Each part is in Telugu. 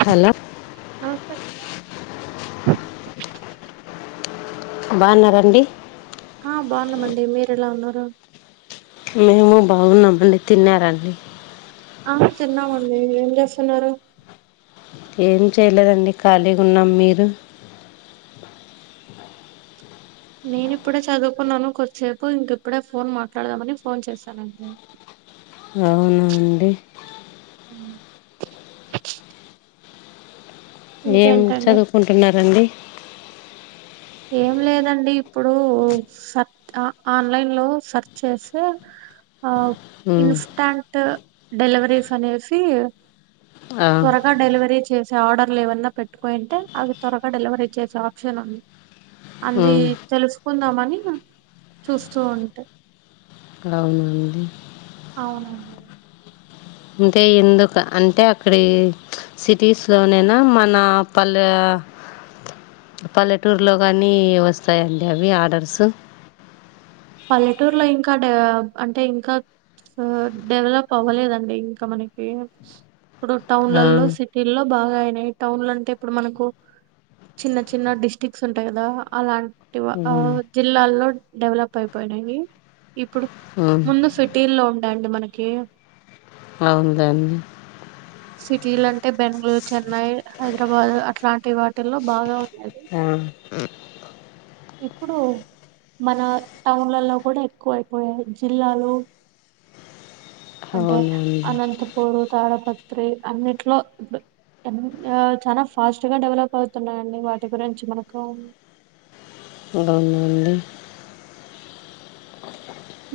హల నమస్తే బాగున్నారా అండి ఆ బాగున్నామండి, మీరెలా ఉన్నారు? మేము బాగున్నామండి. తిన్నారా అండి ఆ తిన్నామండి ఏం చేస్తున్నారు? ఏం చేయలేదండి ఖాళీగుంన్నాం, మీరు? నేనిప్పుడే చదువుకున్నాను కొద్దిసేపు ఇంకిప్పుడే ఫోన్ మాట్లాడదామని ఫోన్ చేశానండి. అవునా అండి అ ఏం చదువుకుంటున్నారండి? ఏం లేదండి ఇప్పుడూ సర్చ్ ఆన్లైన్లో సర్చ్ చేసి ఆ ఉమ్, ఇన్స్టాంట్ డెలివరీస్ అనేసి ఆ, త్వరగా డెలివరీ చేసే ఆర్డర్లు ఏవన్నా పెట్టుకోయింటే అవి త్వరగా డెలివరీ చేసే ఆప్షన్ ఉంది. అంది ఉమ్, తెలుసుకుందామని చూస్తూ ఉంటే అవునా అండి అవునండి. అంటే ఎందుక అంటే అక్కడి సిటీస్లోననా మన పల్లా పల్లెటూర్లో గానీ వస్తాయండి అవి ఆర్డర్సు పల్లెటూర్లో ఇంకా అంటే ఇంకా ఆ డెవలప్ అవ్వలేదండి ఇంకా మనకి ఇప్పుడు ఆ, టౌన్లలో, సిటీల్లో బాగా అయినయి టౌన్లంటే ఇప్పుడు మనకు చిన్న చిన్న డిస్టిక్స్ ఉంటాయి కదా అలాం ఆ ఉమ్, జిల్లాల్లో డెవలప్ అయిపోయినయి. ఇప్పుడు ఉమ్, ముందు సిటీల్లో ఉండేయండి మనకి అవున్ అండి సిటీలంటే బెంగళూర్, చెన్నై, హైదరాబాద్ అట్లాంటి వాటిల్లో బాగా ఉండేది. ఆ ఇప్పుడు మన టౌన్లల్లో కూడా ఎక్కువైపోయాయి జిల్లాలు అంటే అవునండి అనంతపూర్, తాడపత్రి అన్నిట్లో ఇప్పు ఆ చాలా ఫాస్ట్గా డెవలప్ అవుతున్నాయండి వాటి గురించి మనకు అవునండి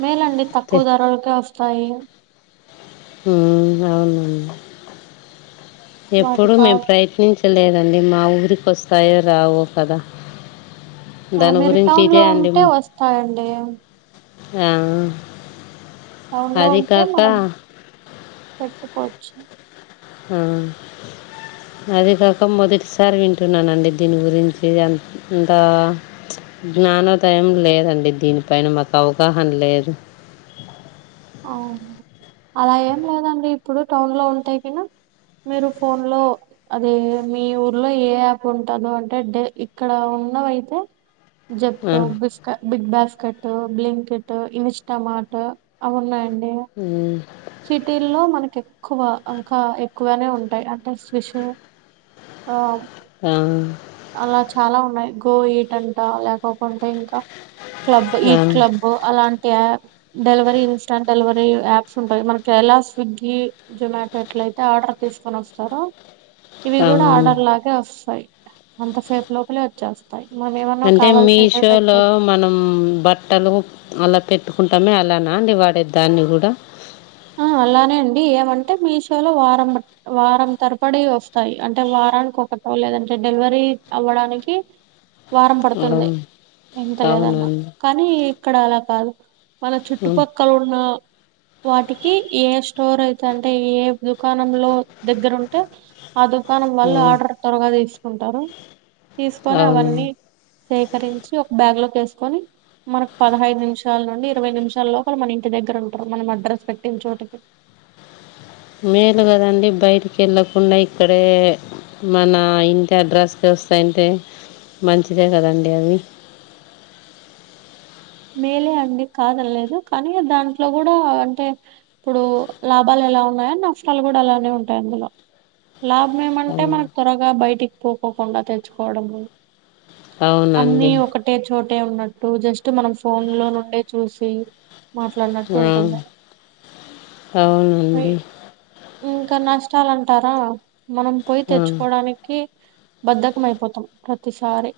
మేలండి తక్కు తె- ధరలకే వస్తాయి. అవునం ఎప్పుడు వాటికా మేం ప్రయత్నించలే దండి మా ఊరికి వస్తాయో రావో కదా ఆ దాని మీరు గురించి టౌన్లో ఇదే అండి ఉంటే వస్తాయండి. ఆ టౌన్లో అది ఉంటే కాక మనం పెట్టుకోవచ్చు. ఆ అది కాక మొదటిసారి వింటున్నానండి దీని గురించి అంత అంతా జ్ఞానోదయం లేదండి దీనిపైన మాక్ అవగాహన లేదు. అవునా అలా ఏం లేదండి ఇప్పుడు టౌన్లో ఉంటే గిన మీరు ఫోన్లో అదే మీ ఊర్లో ఏ యాప్ ఉంటదో అంటే డే ఇక్కడ ఉన్న వైపు ఆ, జప్టో, బిస్క బిగ్ బాస్కెట్, బ్లింకెట్, ఇన్స్టామార్ట్ అవున్నాం ఉమ్ సిటీల్లో మనకెక్కువ ఇంకా ఎక్కువనే ఉంటాయి అంటే స్విష్ ఆ ఆ అలా చాలా ఉన్నాయి. గో ఈట్ అంట లేకకుంటే ఇంకా క్లబ్ ఈ ఆ, క్లబ్ అలాం టి డెలివరీ, ఇన్స్టాంట్ డెలివరీ యాప్స్ ఉంటాయి. మనకి ఎలా స్విగ్గి, జొమాటో ఎట్లా అయితే ఆర్డర్ తీస్కొన్ వస్తారో ఇవి గుడా అవును ఆర్డర్ లాగే వస్తాయి. గంటసేపు లోపలే వచ్చేస్తాయి. మనం ఏమన్నా అంటే కావాల్సిందే మీషోలో పెట్టుకోవచ్చు మనం బట్టలు అలా పెట్టుకుంటామే అలానా అండి వాడేది దాన్ని గుడ అ అలానే అండి ఏమంటే మీ షోలో వారం వారం తరపడి వస్తాయి. అంటే వారానికి ఒక లేదంటే డెలివరీ అవ్వడానికి వారం పడ్తుంది. ఆ. ఎంత లేదన్నా అవునండి కానీ అక్కడ అలా కాదు మన ఉమ్ చుట్టుపక్కలున్న వాటికి ఏ స్టోర్ అయితే అంటే ఏ దుకాణంలో దగ్గరుంటే ఆ దుకాణం వాళ్ళు ఉమ్ ఆర్డర్ త్వరగా తీస్కుంటారు తీస్కొనీ అవును అవన్నీ సేకరించి ఒక బ్యాగ్లోక్ కేస్కొని మనక్ పదహైదు నిమిషాల్ నుండి ఇరవై నిమిషాల లోపల మన ఇంటి దగ్గర ఉంటరు మనం అడ్రస్ పెట్టిన్ చోటకి మేలు కదండి బైటికెళ్ళకుండా ఇక్కడే మన ఇంటి అడ్రెస్కి వస్తాయంటే మంచిదే కదండి అవి మేలే అండి కాదన్లేదు కనీ దాంట్లో గుడా అంటే ఇప్పుడు లాభాల ఎలా ఉన్నాయో నష్టాల్ గుడా అలానే ఉంటాయి అందులో లాభం ఆ, ఏమంటే మనక్ త్వరగా బైటిక్ పోకోకుండా తెచ్చుకోవడం. అన్ని అవునండి. ఒకటే చోటే ఉన్నట్టు జస్ట్ ట్ మనం ఫోన్లో నుండే చూసి మాట్లాడినట్టు ఆ ఉంటుంది అవునండి. ఇ- ఇంకా నష్టాల్ అంటారా మనం పోయి ఆ తెచ్చుకోడానికి బధకం అయిపోతాం ప్రతిసారి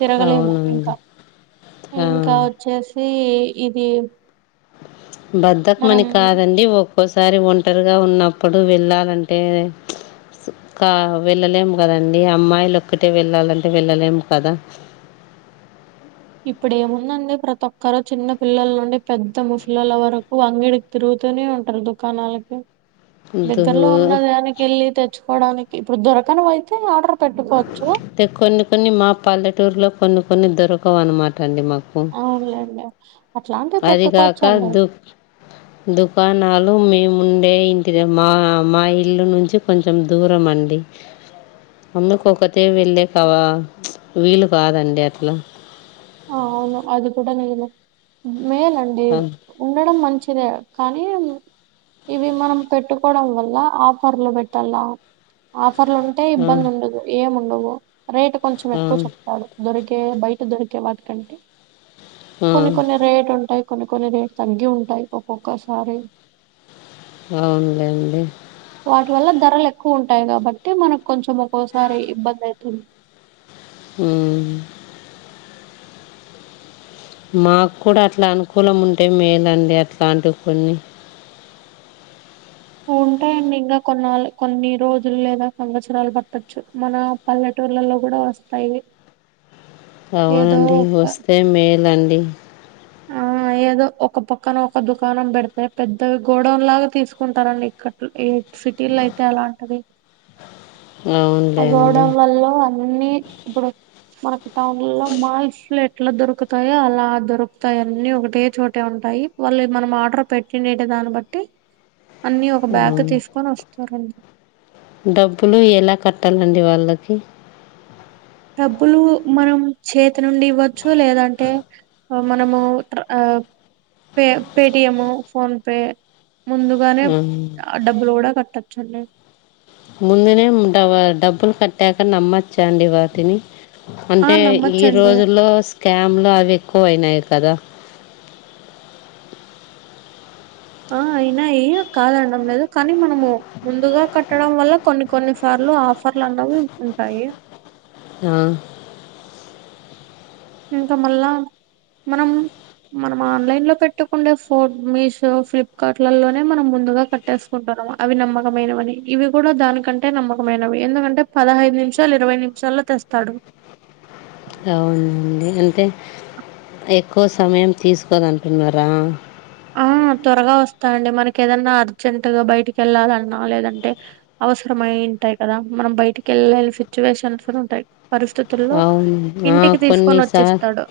తిరగలేము ఇంకా అవునండి ఆ ఇంకా వచ్చేసి ఇది బద్దకమని మనం కాదండి ఒ ఒక్కోసారి ఒంటరిగా ఉన్నప్పుడు వెళ్ళాలంటే కా వెళ్ళలేము కదండి అమ్మాయిలు ఒక్కటే వెళ్ళాలంటే వెళ్ళలేము కదా [inaudible] ఇప్పుడు ఏముందండి ప్రతి ఒక్కరు చిన్న పిల్లల నుండి పెద్ద ముసలల వరకు అంగిడికి తిరు తూనే ఉంటారు దుకాణాలకి దగ్గరలో దూ ఉన్నదానికి వెళ్ళి తెచ్చు కోవడానికి ఇప్పుడు దొరకనవి అయితే ఆర్డర్ పెట్టుకోవచ్చు తే కొన్ని కొన్ని మా పల్లెటూరులో కొన్ని కొన్ని దొరకవు అన్నమాట అండి మాకు అవునులేండి అ అదిగాక దు దుకాణాలు లో మేముండే ఇంటిద మా మా ఇల్లు నుంచి కొంచెం దూరం అండి అందుకు ఒకత్తె వెళ్ళే కవా చ్ వీలు కాదండి అట్లా అవును అది కూడా నిజమే మేలండి ఆ, ఉండడం మంచి చిదే కానీ ఇవి మనం పెట్టుకోవడం వల్ల ఆఫర్లు పెట్టాల ఆఫ్ ఆఫర్లు ఉంటే ఆ, ఇబ్బంది ఉండదు. ఏం ఉండవు రేట్ కొంచెం ఆ, ఎక్కువ చెప్తాడు దొరికి ఏ బయట దొరికే వాటికంటే ఆ, కొన్ని కొన్ని రేట్ ఉంటాయి. కొన్ని కొన్ని రేట్ తగ్గి ఉంటాయి ఒక్కొక్కసారి అవునలెండి వాటి వల్ల ధరలు ఎక్కువ ఉంటాయి కాబట్టి మనకు కొంచెం ఒక్కోసారి ఇబ్బంది అయితుంది. మ్ మాకు కూడా అట్లా అనుకూలం ఉంటే మేలండి అట్లాంటివి కొన్ని ఉంటాయండి ఇంకా కొన్నాళ్ళ కొన్ని రోజులు లేదా సంవత్సరాలు పట్టొచ్చు మన పల్లెటు ఊర్లలో కూడా వస్తాయి. ఏదో అవునండి ఒక వస్తే మేలండి ఆ ఏదో ఒక పక్కన ఒక దుకాణం పెడితే పెద్దవి గోడౌన్ లాగా తీసుకుంటారండి ఇక్కట్లు ఏ సిటీ లో అయితే అలా ఉంటది అ అవునులేండి గుడౌన్ వల్ల అన్ని ఇప్పుడు మనకి టౌన్ లో మాల్స్లు ఎట్లా దొరుకుతాయో అలా దొరుకుతాయ్ అన్ని ఒకటే చోటే ఉంట పైప్ వల్లే మనం ఆర్డర్ పెట్టిండేటి దాన్ని బట్టి అన్నీ ఒక బ్యాగ్ అవును తీసుకొని వస్తారండి డబ్బులు ఎలా కట్టాలండి వాళ్ళకి డబ్బులు మనం చేతి నుండి ఇవ్వచ్చు లేదంటే మనము ట్ర ఆ పే పేటిఎమ్, ఫోన్పే ముందుగానే ఆ డబ్బులు కూడా కట్టచ్చండి. ముందునే డవ డబ్బులు కట్టాక నమ్మచ్చండి వాటిని ఆ అంటే ఈ నమ్మచ్చండి రోజుల్లో స్కామ్ లో అవి కోయినాయి కదా ఆ అయినాయి కాదండం లేదు కానీ మనము ముందుగా కట్టడం వల్ల కొన్ని కొన్నిసార్లు లో ఆఫర్లు అన్నవి ఉంటాయి. ఆ ఇంకా మళ్ళా మనం మనం ఆన్లైన్ లో పెట్టుకుండే ఫోన్ మీషో, ఫ్లిప్కార్ట్లలోనే మనం ముందుగా కట్టేసుకుంటాం. అవి నమ్మకమైనవని ఇవి కూడా దానికంటే నమ్మకమైనవి. ఎందుకంటే పదహైదు నిమిషాలు, ఇరవై నిమిషాలు లో తెస్తాడు అవునండి అంతే ఎక్కువ సమయం తీసుకోదంటున్నరా? ఆ త్వరగా వస్తాయండి మనకేదన్నా అర్జెంట్గ బైటికెళ్ళాలన్నా లేదంటే అవసరమై ఉంటాయి కదా మనం బైటికెల్లాల్ సిచ్యువేషన్స్ గుడ ఉంటయి. అవున్ ఆ కొన్నిసా వచ్చేస్తాడు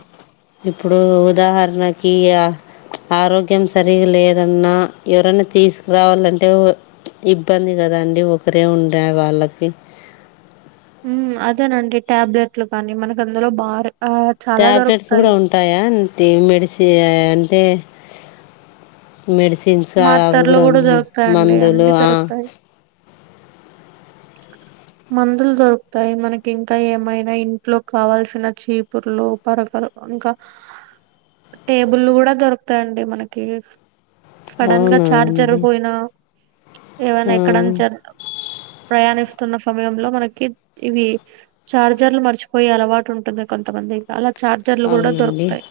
ఇప్పుడు ఉదాహరణకీ అ ఆరోగ్యం సరిగా లేదన్నా ఎవరన్న తీస్కురావాలంటే ఇబ్బంది కదండి ఒకరే ఉండే వాళ్ళకి మ్ అదేనండి టాబ్లెట్లు కానీ మనకు అందులో భార్ టాబ్లెట్స్ కూడా ఉంటాయా అంటే మెడిసి అంటే మెడిసిన్స్ఆ అవి మాత్తర్లు కూడా ఉం దొరుకుతాయండి మందులు అన్ని ఆ దొరుకుతాయి మందుల్ దొరుకుతాయి మనక్ ఇంకా ఏమైనా ఇంట్లో కావల్సిన చీపుర్లు పరగలు ఇంక టేబుల్లు గుడా దొరుకుతయండి మనకి సడన్గ అవునా చార్జర్ అండి పోయినా ఏవనా ఆ ఎక్కడ [unintelligible] ప్రయాణిస్ స్తున్న సమయంలో మనకి ఇవి చార్జర్లు మర్చిపోయే అలవాటుంటుంది కొంతమంది అలా చార్జర్లు గుడా అవునండి దొరుకుతాయి.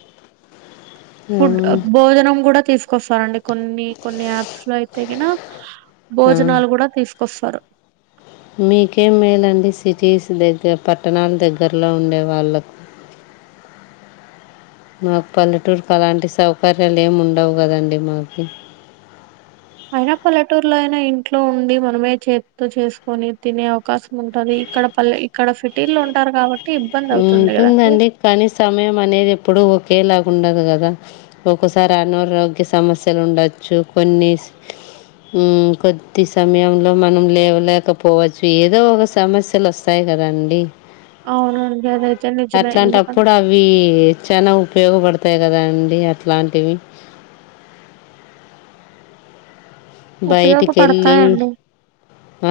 ఆ ఫుడ్ భోజనం కూడా తీసుకొస్తా కొన్ని కొన్ని యాప్స్లో అయితే గిన ఆ భోజనాలు గుడా తీస్కొస్తారు. మీకేం మేలండి సిటీస్ దగ్గర్ పట్టణాల్ దగ్గర్లో ఉండే వాళ్ళకు [inaudible] మాక్ పల్లెటూర్ అలాంటి సౌకర్యాల్ ఏం ఉండవు కదండి మాకు అయిన పల్లెటూర్లో అయినా ఇంట్లో ఉండి మనమే చేత్తో చేస్కొని తినే అవకాశం ఉంటది. ఇక్కడ పల్లే ఇక్కడ సిటీలో ఉంటార్ కాబ ఉంటుందండి కనీ సమయం అనేది ఎప్పుడు ఒకేలా ఉండదు గదా ఒకోసారి అనారోగ్య సమస్యలుండచ్చు కొన్ని మ్ కొద్ది సమయంలో మనం లేవలేకపోవచ్చు ఏదో ఒక సమస్యలొస్తాయి రండి. అవునం అట్లాంటప్పుడు అవీ చానా ఉపయోగపడతాయి కదా అండి అట్లాంటివి బైటికెళ్ళి ఉపయోగపడతాయండి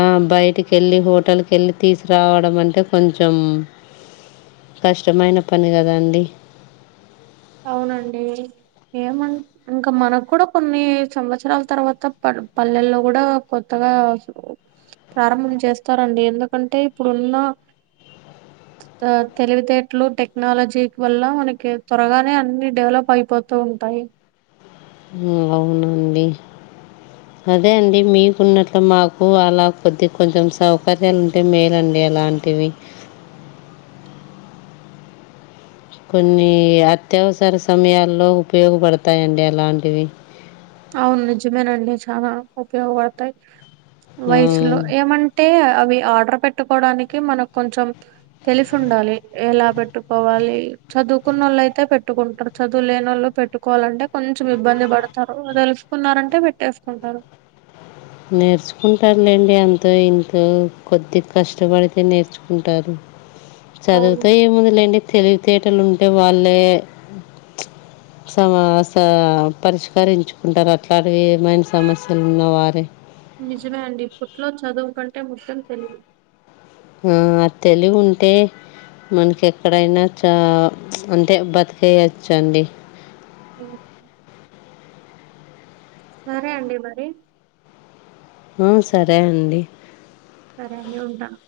ఆ బైటికెళ్లి హో హోటల్కెళ్ళి తీసుకురావడం అంటే కొంచం కష్టమైన పని కదండి. అవునండి. ఏమన్ ఇంకా మనక్ కూడా కొన్ని సంవత్సరాల్ తర్వాత పడు పల్లెల్లో గుడా కొత్త ఆ ప్రారంభం చేస్తారండి ఎందుకంటే ఇప్పుడున్న తెలివితేటలు, టెక్నాలజీ వల్ల మనకి త్వరగా నే అన్ని డెవలప్ అయిపోతూ ఉంటాయి. మ్ అవునండి. అదే అండి మీకున్నంత మాకు అలా కొద్ది కొంచెం సౌకర్యాలుంటే మేలండి. ఎలాంటివి [inaudible] కొన్నీ అత్యవసర సమయాల్లో ఉపయోగపడతాయండి అలాంటివి అవున్ నిజమేనండి చాలా ఉపయోగపడతాయి. ఆ, వయసులో ఏమంటే అవి ఆర్డర్ పెట్టుకోవడానికి మనకు కొంచెం తెలిసి ఉండాలి ఎలా పెట్టుకోవాలి చదువుకున్న వాళ్ళు అయితే పెట్టుకుంటారు చదువులేని వాళ్ళు పెట్టుకోవాలంటే కొంచెం ఇబ్బంది పడతారు. తెలుసుకున్నారంటే పెట్టేసుకుంటారు. నేర్చుకుంటారులేండి అంత ఇంతో కొద్ది కష్టపడితే నేర్చుకుంటారు. [inaudible] చదువుతో అవునండి ఏముందిలేండి తెలివితేటలు ఉంటే వాళ్ళే సమాస పరిష్కరించుకుంటారు అట్లా అ ఏమైన సమస్యలు ఉన్నవారే నిజమే అండి ఇప్పుట్లో చదువు కంటే మొత్తం తెలివి ఆ తెలివి ఉంటే మనకి ఎక్కడైనా చా అంటే చ్ బతికేయచ్చండి ఓ సరే అండి మరి ఆ సరే అండి సరే య్యు ఉంటాను